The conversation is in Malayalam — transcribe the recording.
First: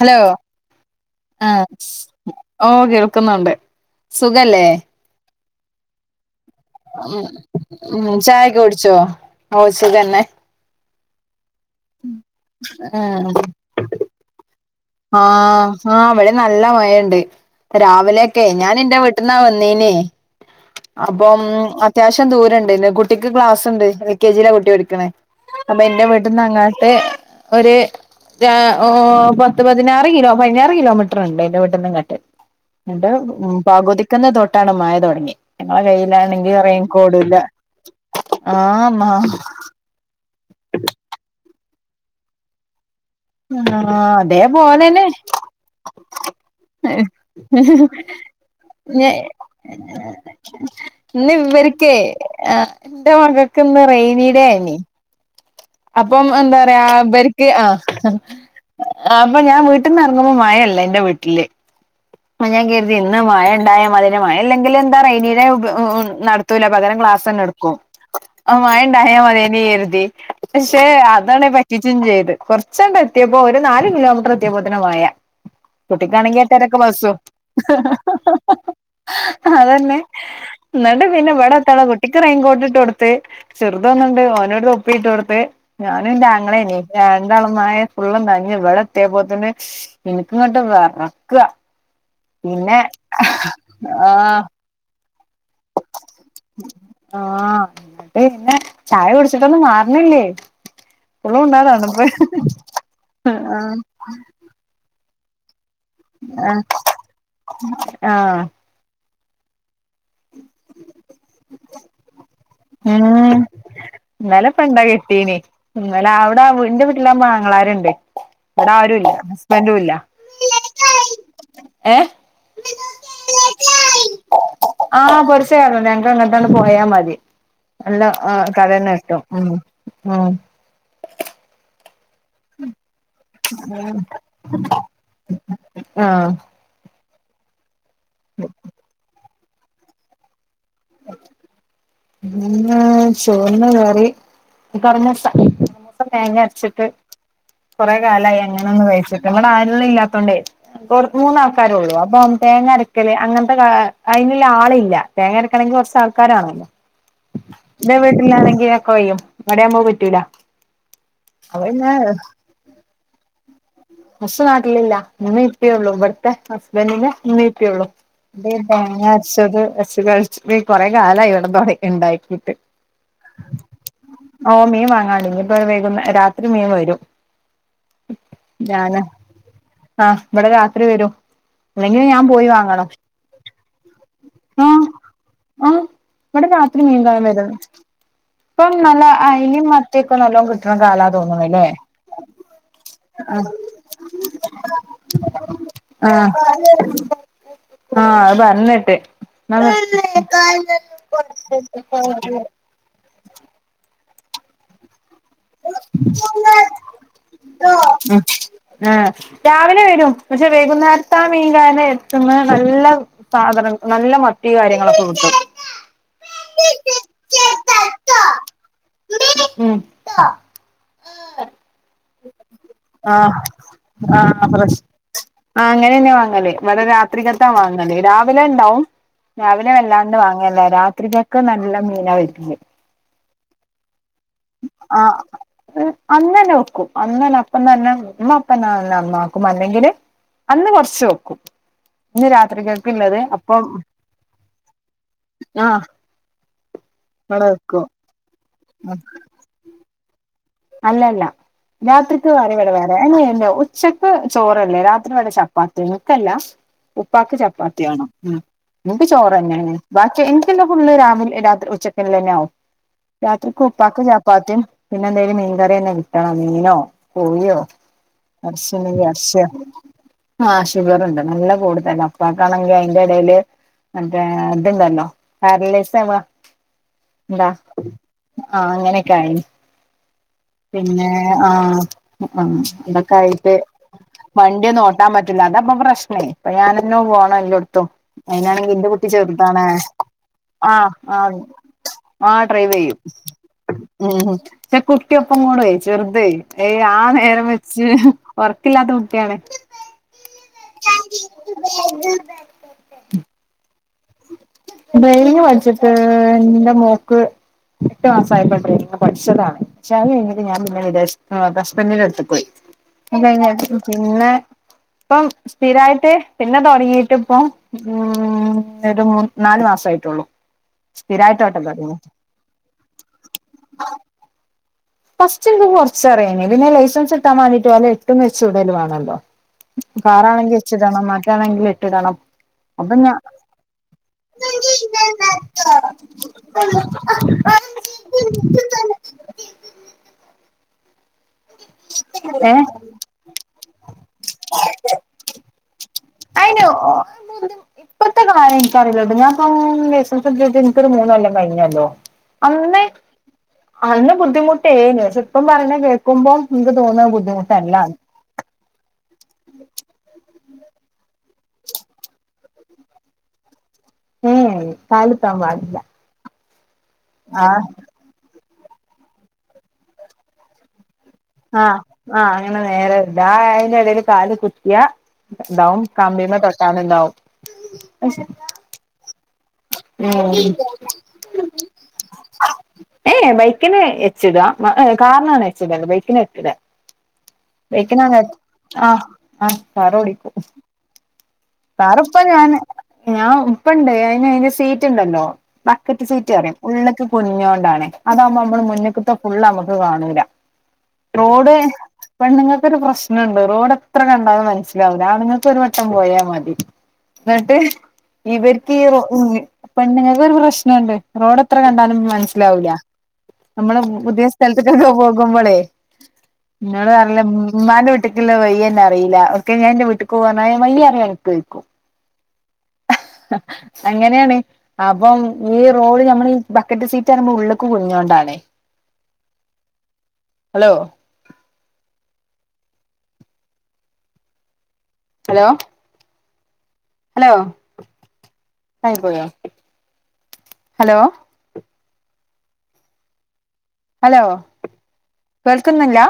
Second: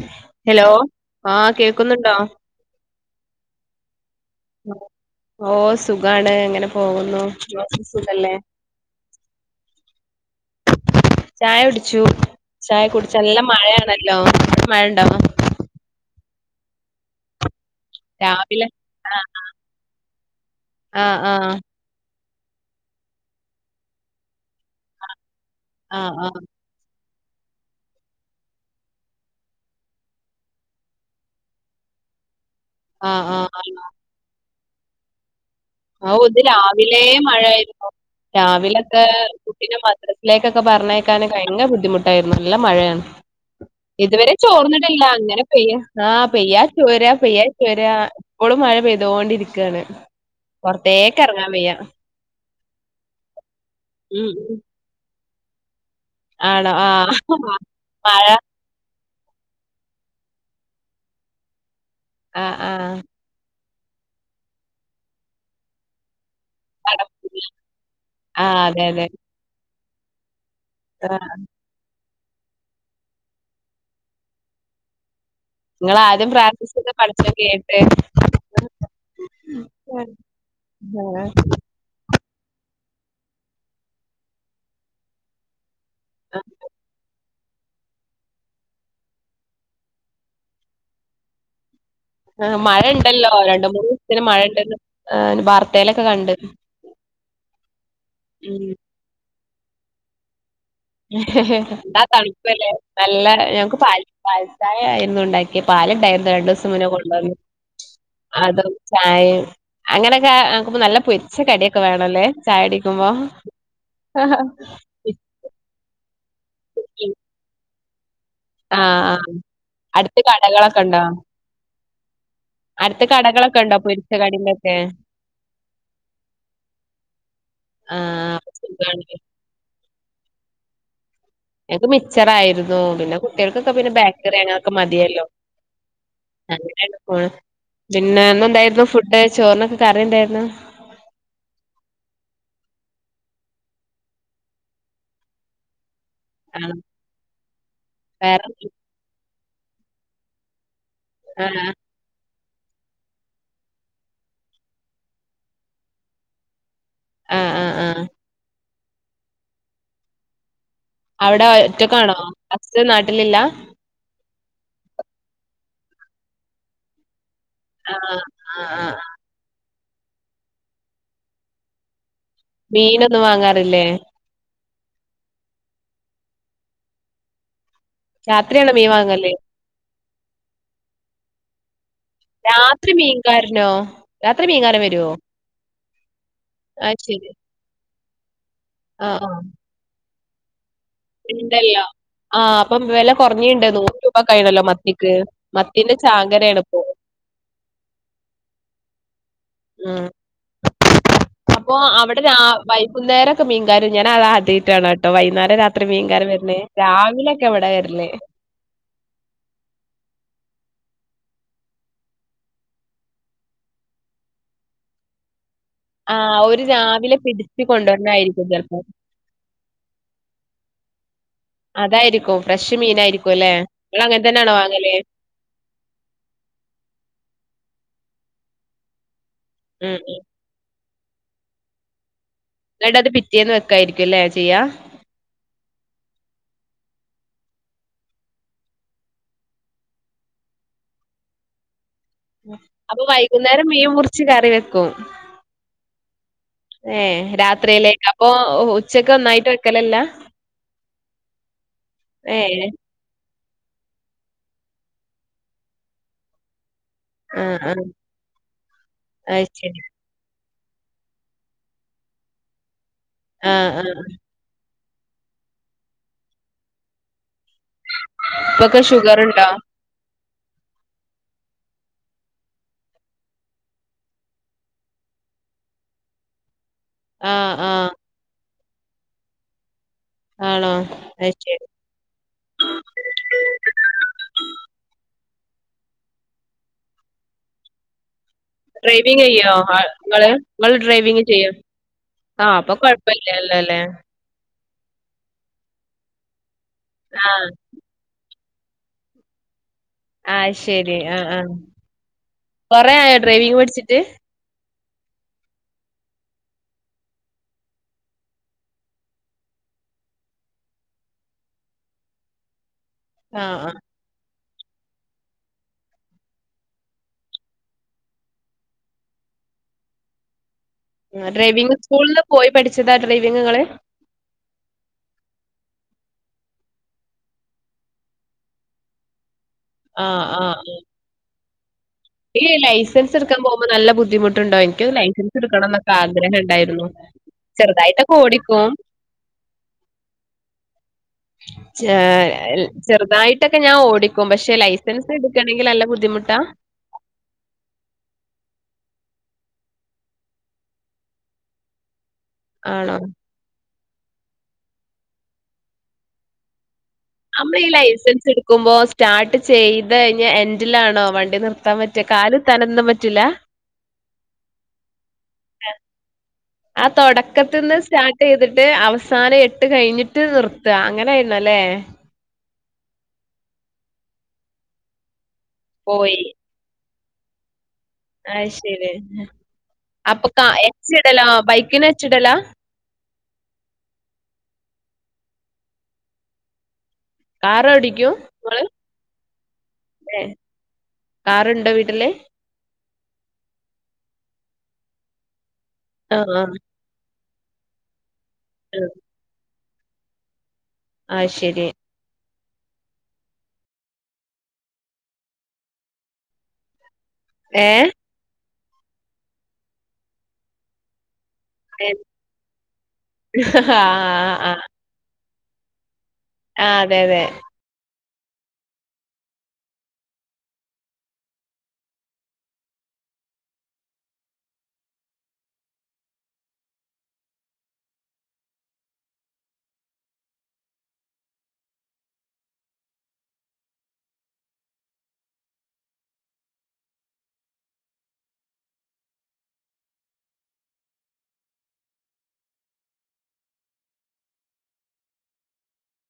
ഹലോ ആഹ് ഒഹ് കേൾക്കുന്നുണ്ട് സുഖലേ ഓ സുഖാണ് എങ്ങനെ പോകുന്നു നിങ്ങൾക്ക് സുഖല്ലേ ചായൊക്കെ കൂടിച്ചോ ഒഹ് സുഖന്നെ ചായ കുടിച്ചു ചായ കുടിച്ചു ആഹ് നല്ല മഴേണല്ലോ മഴ ഇണ്ടോ ആഹ് ആഹ് ഇവിടെ നല്ല മഴണ്ട് രാവിലെയൊക്കെ രാവിലെ ഞാൻ എന്റെ വീട്ട്ന്നാ വന്നീനെ ആഹ് അപ്പം ആഹ് അത്യാവശ്യം ദൂരണ്ട് ഇന്ന് കുട്ടിക്ക് ക്ലാസ് ഉണ്ട് എൽ കെ ജിലാ കുട്ടി പഠിക്ക്ണേ അപ്പൊ എന്റെ ആഹ് ആഹ് ആഹ് വീട്ട്ന്നങ്ങട്ട് ഒരു ര ഓഹ് പത് ത്ത് പതിനാറ് കിലോ പതിനാറ് കിലോമീറ്ററ്ണ്ട് ഇന്റെ വീട്ടീന്ന് ഇങ്ങട്ട് ന്നട്ട് ആഹ് ആഹ് പകുതി ക്കന്ന് തൊട്ടാണ് മഴ തൊടങ്ങി ഞങ്ങളെ ആഹ് ഇത് കയ്യിലാണെങ്കി റെയിൻ രാവിലെ കോടുല്ല ആഹ് മ്മ പിന്നെ മദ്രസിലേക്കൊക്കെ പറഞ്ഞേയക്കാൻ ഭയങ്കര ബുദ്ധിമുട്ടായിരുന്നു നല്ല മഴയാണ് ആ ഇതുവരെ അതേപോലെന്നെ ചോർന്നിട്ടില്ല അങ്ങനെ പെയ്യ ആഹ് പെയ്യ ചോരാ പെയ്യ ചോരാ പ്പളും മഴ പെയ്തോണ്ടിരിക്കാണ് പൊറത്തേക്ക് ഇന്ന് എറങ്ങാൻ വയ്യ ഇവർക്കേ എന്റെ മകക്ക് ഇന്ന് റെയ്നി ഉം ഡേ അയിനി അപ്പം എന്താ ആണോ? പറയാ ആഹ്. ഇവർക്ക് ആഹ് മഴ അപ്പൊ ഞാൻ വീട്ടിന്ന് എറങ്ങുമ്പോ മഴല്ല ഇന്റെ വീട്ടില് അപ്പൊ ആഹ് ഞാൻ കരുതി ആഹ്. ഇന്ന് മഴ ണ്ടായ മതിനി മഴ ല്ലെങ്കില് എന്താ റൈനീഡേ ഉപ നട ത്തൂല പകരം ക്ലാസ്സന്നെ എടുക്കും അഹ് ആഹ് അതെ അതെ. മയണ്ടായാ മതിനി കരുതി പക്ഷെ ആഹ് അതാണേ പറ്റിച്ചും ചെയ്ത് കൊറച്ചെങ്ങട്ട് എത്തിയപ്പോ ഒരു നാല് കിലോമീറ്റർ എത്തിയപ്പോത്തിന് മഴ ങ്ങളാദ്യം കുട്ടിക്കാണെങ്കി പ്രാർഥി എട്ടരക്ക് ബസ്സും ആഹ് അതന്നെ ന്നട്ട് പിന്നെ ആഹ്. ഇവടെ ത്ത്ള്ള കുട്ടിക്ക് റെയിൻകോട്ടിട്ട് കൊടുത്ത് ചെറുതൊന്നുണ്ട് ഓനോര് തൊപ്പിട്ട് കൊടുത്ത് ഞാനും ന്റെ ആങ്ങളേനി രാ ണ്ടാളും മഴ ഫുള്ളും നനഞ് ഇവടെത്തിയപ്പോത്തിന് ഇൻക് ങ്ങട്ട് വെറക്ക ആഹ് മഴ ണ്ടല്ലോ രണ്ട് മൂന്ന് ദിവസത്തിന് മഴ ആഹ് ണ്ടെന്ന് വാർത്ത ആഹ് ന്നട്ട് പിന്നെ ഉം. ചായ കുടിച്ചിട്ടൊന്നും മാറണില്ലേ ഇപ്പളും ഉണ്ടാ എന്താ തണുപ്പ് തണുപ്പല്ലേ നല്ല ആഹ് ഞങ്ങക്ക് പാല് പാൽച്ചായാ ആയിനു ണ്ടാക്കിയെ പാല ണ്ടായിരുന്നു രണ്ടു ആഹ് ദിവസം മുന്നേ കൊണ്ടന്നെ ആഹ് അത് ചായേം അങ്ങനെക്കെ തണ്ക്കുമ്പോ നല്ല പൊരിച്ച കടിയൊക്കെ വേണല്ലേ ചായടിക്കുമ്പോ ട്ടീനി ഉം അല്ല അവിടെ ന്റെ വീട്ടിലാവുമ്പോ ആങ്ങളാരുണ്ട് ഇവിടാരുല്ല ആഹ്. ഹസ്ബന്റുല്ല അടുത്ത് കടകളൊക്കെ ഉണ്ടോ ഏഹ് അടുത്ത് കടകളൊക്കെ ഉണ്ടോ പൊരിച്ച കടീന്റെ ഒക്കെ ആഹ് കൊറച്ച് നേരോള്ളൂ ഞങ്ങക്ക് അങ്ങട്ടണ് പോയാ മതി എല്ലാം ആഹ് അപ്പൊ കടേന്ന് സുഖാണ് കിട്ടും ഉം ഉം ഇൻക് മിച്ചർ ആയിരുന്നു പിന്നെ കുട്ടിയാൾക്കൊക്കെ പിന്നെ ബേക്കറിയങ്ങനൊക്കെ മതിയല്ലോ ആഹ് അങ്ങനാണ്പ്പോണ് പിന്നെന്നെന്തായിരുന്നു ഫുഡ് ചോറിനൊക്കെ കറിയെന്തായിരുന്നു അ [inaudible] ഇന്ന് ചോറിന് കറി കറമൂസ മത്തം തേങ്ങ ആണോ അരച്ചിട്ട് കൊറേ കാലായി വേറെ അങ്ങനെയൊന്ന് കഴിച്ചിട്ട് ഇവടെ ആളുകളില്ലാത്തോണ്ടേ കൊറ് ആഹ് മൂന്നാൾക്കാരെ ഒള്ളൂ അപ്പം തേങ്ങരക്കല് അങ്ങനത്തെ അതിനുള്ള ആളില്ല തേങ്ങ അരയ്ക്കണെങ്കി കൊറച്ചാൾക്കാരാണല്ലോ ആഹ് ആഹ് ഇന്റെ ആഹ് വീട്ടിലാണെങ്കി ഒക്കെ കയ്യും ഇവിടെയാവുമ്പോ അത് പറ്റൂല അവിടെ അപ്പൊ പിന്നെ ഒറ്റക്കാണോ ഹസ് നാട്ടിലില്ല ഹസ് നാട്ടലില്ല ഇമ്മീം ഇപ്പിയൊള്ളു ഇവിടുത്തെ ഹസ്ബെന്റിന്റെ ഇമ്മീം പ്പിയൊള്ളു ആഹ് എന്തേലും ആഹ് ആഹ് തേങ്ങ അരച്ചത് വെച്ച് കഴിച്ചിട്ട് കൊറെ കാലായി ഇവിടെ തോ ണ്ടാക്കിയിട്ട് മീനൊന്നും വാങ്ങാറില്ലേ ഓഹ് മീൻ വാങ്ങാല്ലങ്കിപ്പോ വൈകുന്നേ രാത്രി മീൻ വരും രാത്രിയാണോ മീൻ ഞാന വാങ്ങല് ആഹ് ഇവിടെ രാത്രി വരും ഇല്ലെങ്കില് ഞാൻ പോയി വാങ്ങണം രാത്രി മീൻകാരനോ രാത്രി മീൻകാരൻ ആഹ് വരുവോ ആഹ് ഇവിടെ രാത്രി അത് മീൻകരൻ ശരി വരും ഇപ്പം നല്ല ആഹ് ആഹ് അയിലേം മത്തിയൊക്കെ നല്ലോം കിട്ടണ കാലാ തോന്നുണല്ലേ ഇണ്ടല്ലോ ആഹ് ഇപ്പം വെല കൊറഞ്ഞിണ്ട് നൂറ് രൂപക്കായിണല്ലോ മത്തിക്ക് മത്തീന്റെ ആഹ് ചാകരയാണ്പ്പോ ആഹ് അത് പറഞ്ഞേട്ട് ഉം അപ്പൊ അവിടെ രാ വൈകുന്നേരൊക്കെ മീൻകാര് ഞാനത് ആദ്യയിട്ടാണ് ട്ടൊ വൈന്നേരം രാത്രി മീൻകാരൻ വരണേ രാവിലെ ഒക്കെ ഇവിടെ വരണേ ആഹ് രാവിലെ വരും പക്ഷെ വൈകുന്നേരത്താ മീൻ കാല എത്തുന്ന നല്ല സാധനം നല്ല മത്തി കാര്യങ്ങളൊക്കെ വിട്ടും ആഹ് ഒരു രാവിലെ പിടച്ച് കൊണ്ടുവരായിരിക്കും ചിലപ്പോ ട്ട ആഹ് അതായിരിക്കും ഫ്രഷ് മീനായിരിക്കും അല്ലേ ങ്ങളങ്ങൻ ആഹ് തന്നാണോ ഫ്രഷ് വാങ്ങല്? ആഹ് അങ്ങനെന്നെയ വാങ്ങല്‌ വട രാത്രിക്കത്താ വാങ്ങല് രാവിലെ ണ്ടാവും? രാവിലെ ഉം വല്ലാണ്ട് ഉം വാങ്ങല്ല രാത്രി കെക്ക് നല്ല മീന വീട്ടില് ന്ന്‌ട്ടത് പിറ്റേന്ന് വെക്കായിരിക്കുംല്ലേ? ചെയ്യാ ആഹ് ഉ അന്നന്നെ വെക്കും അന്നന്നെ അപ്പം തന്നെ മ്മ അപ്പ തന്നെ നന്നാക്കും അല്ലെങ്കില് അന്ന് കൊർച്ച് വെക്കും ഇന്ന് രാത്രികക്ക് അപ്പൊ ഇള്ളത് അപ്പം വൈകുന്നേരം മീൻ മുറിച്ച് കറി വെക്കും ആഹ് ഏഹ് ഇവടെ വെക്കും രാത്രിയിലേക്ക് അപ്പൊ ഉച്ചക്കൊന്നായിട്ട് വെക്കലല്ല? അല്ലല്ല രാത്രിക്ക് ഏഹ് വേറെവിടെ വേ [unintelligible] ഉച്ചക്ക് ചോറല്ലേ രാത്രി വടെ ചപ്പാത്തി എനിക്കല്ല ഉപ്പാക്ക് ആഹ് ആഹ് ചപ്പാത്തി വേണം ഉം നിക്ക് ചോറ് അത് തന്നെയണ് ശരി. ബാക്കി എ ക്കെല്ലൊം ഫുള്ള് രാവിലെ രാത്രി ഉച്ചക്കല്ലന്നാവും രാത്രിക്ക് ആഹ് ഉപ്പാക്ക് ആഹ്. ച പ്പാത്യും പിന്നെന്തേലും മീങ്കറിയെന്നെ കിട്ടണം മീനോ കോയ്യോ ഇപ്പൊക്കെ ഷുഗറുണ്ടോ? [unintelligible] ആഹ് ഷുഗറുണ്ട് നല്ല കൂടുതല പ്പാക്കാണെങ്കിൽ അയിന്റെടേല് മറ്റേ ത് ണ്ടല്ലോ അർളി സെവ ന്താ ആഹ് ആഹ്. ആഹ് അങ്ങനൊക്കായിനി ആണോ? പിന്നെ അത് ശരി. ആഹ് [unintelligible] ന്തൊക്കായിട്ട് വണ്ടിയെന്നോട്ടാൻ പറ്റില്ല അത പ്പൊ പ്രശ്നേ പ്പ ഞാനെന്ന പോണം എല്ലട്ത്തും അയിനാണെങ്കി ന്റെ കുട്ടി ഡ്രൈവിംഗ് ചെയ്യോ ചെർതാണ് ആഹ് ഇങ്ങള്? ഇങ്ങള് ആഹ് ഡ്രൈവിംഗ് ആഹ് ചെയ്യോ? ആഹ് അപ്പൊ ഡ്രൈവെയ്യും കൊഴപ്പല്ലല്ലോല്ലേ. പക്ഷെ കുട്ടിയൊപ്പം കൂടെ ചെർതെ ഏയ് ആ നേരം ആഹ് വെ ഒർക്കില്ലാത്ത കുട്ട്യാണ് അയ് ശെരി ആഹ് ആഹ് കൊറെ ആയോ ഡ്രൈവിങ് പഠിച്ചിട്ട്? ഡ്രൈവിംഗ് പഠിച്ചിട്ട് ന്റെ മോക്ക് എട്ട് മാസായപ്പ ഡ്രൈവിംഗ് പഠിച്ചതാണ് [unintelligible] ഞാനു ങ്ങന വിചാരിച്ച് ആഹ് ഹസ്ബന്റിന്റട്ത്തെക്കോയ് ആഹ് ആഹ്. [unintelligible] പിന്നെ പ്പം സ്ഥിരായിട്ട് പിന്നെ തൊടങ്ങീട്ട് പ്പം ഊം ന്നൊരു മൂ നാല്മാസായിട്ടൊള്ളൂ ആഹ് സ്ഥിരായിട്ടോട്ടം ഡ്രൈവിംഗ് തൊടങ്ങി സ്കൂളില് പോയി പഠിച്ചതാ ഡ്രൈവിംഗ് ങ്ങള്? ഫസ്റ്റ് ൻക്കി കൊർച്ചറിയായ്നി പിന്നെ ലൈസൻസ് ക് ട്ടാൻ വേണ്ടിട്ട് ഓലെ എട്ടും എച്ചും ന്തായാലും വേണല്ലൊ ആഹ് ആഹ് കാറാണെങ്കി ആഹ്. എച്ചിടണം മറ്റാണെങ്കിൽ എട്ടിടണം ഈ അപ്പൊ ഞാ ലൈസൻസെടുക്കാൻ പോകുമ്പോ നല്ല ബുദ്ധിമുട്ടുണ്ടോ എനിക്കൊരു ലൈസൻസെടുക്കണം നൊക്കാ ഗ്രഹം ണ്ടായിരുന്നു ചെറുതായിട്ടൊക്കോടിക്കും ചേ എൽ ഏഹ് ചെറുതായിട്ടൊക്കെ ഞാൻ ഓടിക്കും പക്ഷെ ലൈസൻസെടുക്കണെങ്കിലല്ല ബു അയിന് ഓ [unintelligible] പ്പത്തെ കാര്യം എനിക്കറിയില്ലട്ടോ ഞാൻ പ്പം ലൈസൻസെടുത്തിട്ട് ഇൻക്കൊരു മൂന്നൊല്ലം കഴിഞ്ഞല്ലോ അന്ന് ആണോ? അന്ന് ബുദ്ധിമുട്ടേന് പക്ഷേ പ്പം പറയ്ന്ന കേക്കുമ്പം ൻക്ക് തോന്നാ ബു അമ്മളീ ലൈസൻസെട് ക്കുമ്പോ സ്റ്റാർട്ട് ചെയ്തഴിഞ്ഞ എൻഡിലാണോ വണ്ടി നിർത്താൻ പറ്റ കാലുത്താനൊന്നും പറ്റൂല്ല? ഏ എ കാലുത്താൻ പാടില്ല ആ ആഹ് തുടക്കത്തിന്ന് സ്റ്റാർട്ട് ചെയ്തിട്ട് അവസാനം എട്ട് കഴിഞ്ഞിട്ട് നിർത്തുക അങ്ങനെയാണ് ആഹ് ആ അങ്ങനെ നേരെ ഇണ്ട് ആ അയിൻ്റെ ഇടേല് കാല് കുത്തിയാ ണ്ടാവും പോയി. കാമ്പീമേ കൊറച്ച് നാള് ഉണ്ടാവും അഹ് ശരി അപ്പൊ കാ ഉം എച്ചിടലാ ബൈക്കിന് എച്ചിടലാ ഏയ് ബൈക്കിന് എച്ചിടാ കാറിനാണ് എച്ചിടത് ബൈക്കിന് എച്ചില്ല കാറോടിക്കും ബൈക്കിനാണ് ഇങ്ങള്? ആഹ് ആഹ് കറോടിക്കും കാറുണ്ട് കാർ ഇപ്പ ഞാന് ഞാൻ ഇപ്പ ഇണ്ട് അതി അതിന്റെ സീറ്റ് ഉണ്ടല്ലോ ബക്കറ്റ് ആഹ് സീറ്റ് റയും ആഹ്. ഉള്ളൊക്ക് പൊതിഞ്ഞോണ്ടാണേ അതാവുമോ നമ്മള് ആഹ്. മുന്നക്ക ഫുള് നമുക്ക് കാണൂല്ല അത് റോഡ് ശരി. പെണ്ണുങ്ങൾക്ക് ഒരു പ്രശ്നണ്ട് റോഡ് എത്ര കണ്ടാലും മനസ്സിലാവൂല ആണുങ്ങൾക്ക് ഒരു വട്ടം പോയാൽ മതി എന്നിട്ട് ഏഹ്? ഇവർക്ക് റോ പെണ്ണുങ്ങൾക്ക് ഒരു പ്രശ്നുണ്ട് റോഡ് എത്ര കണ്ടാലും മനസ്സിലാവൂല്ല ആഹ് നമ്മള് പുതിയ ആഹ്. സ്ഥലത്തേക്കൊക്കെ പോകുമ്പോളേ ആഹ് ഇങ്ങള് അതെ നല്ല അതെ മ്മാന്റെ വീട്ടിക്കില്ലേ വഴി എന്നെ അറിയില്ല ഒക്കെ ഞാനിന്റെ വീട്ട്ക്ക് പോകാന വയ്യ് അറിയോ കഴിക്കും അങ്ങനെയാണ് അപ്പം ഈ റോഡ് നമ്മൾ ഈ ബക്കറ്റ് സീറ്റാകുമ്പോൾ ഉള്ളേക്ക് കുഴിഞ്ഞോണ്ടണേ ഹലോ ഹലോ ഹലോ കട്ടായി പോയോ ഹലോ ഹലോ കേൾക്കുന്നില്ല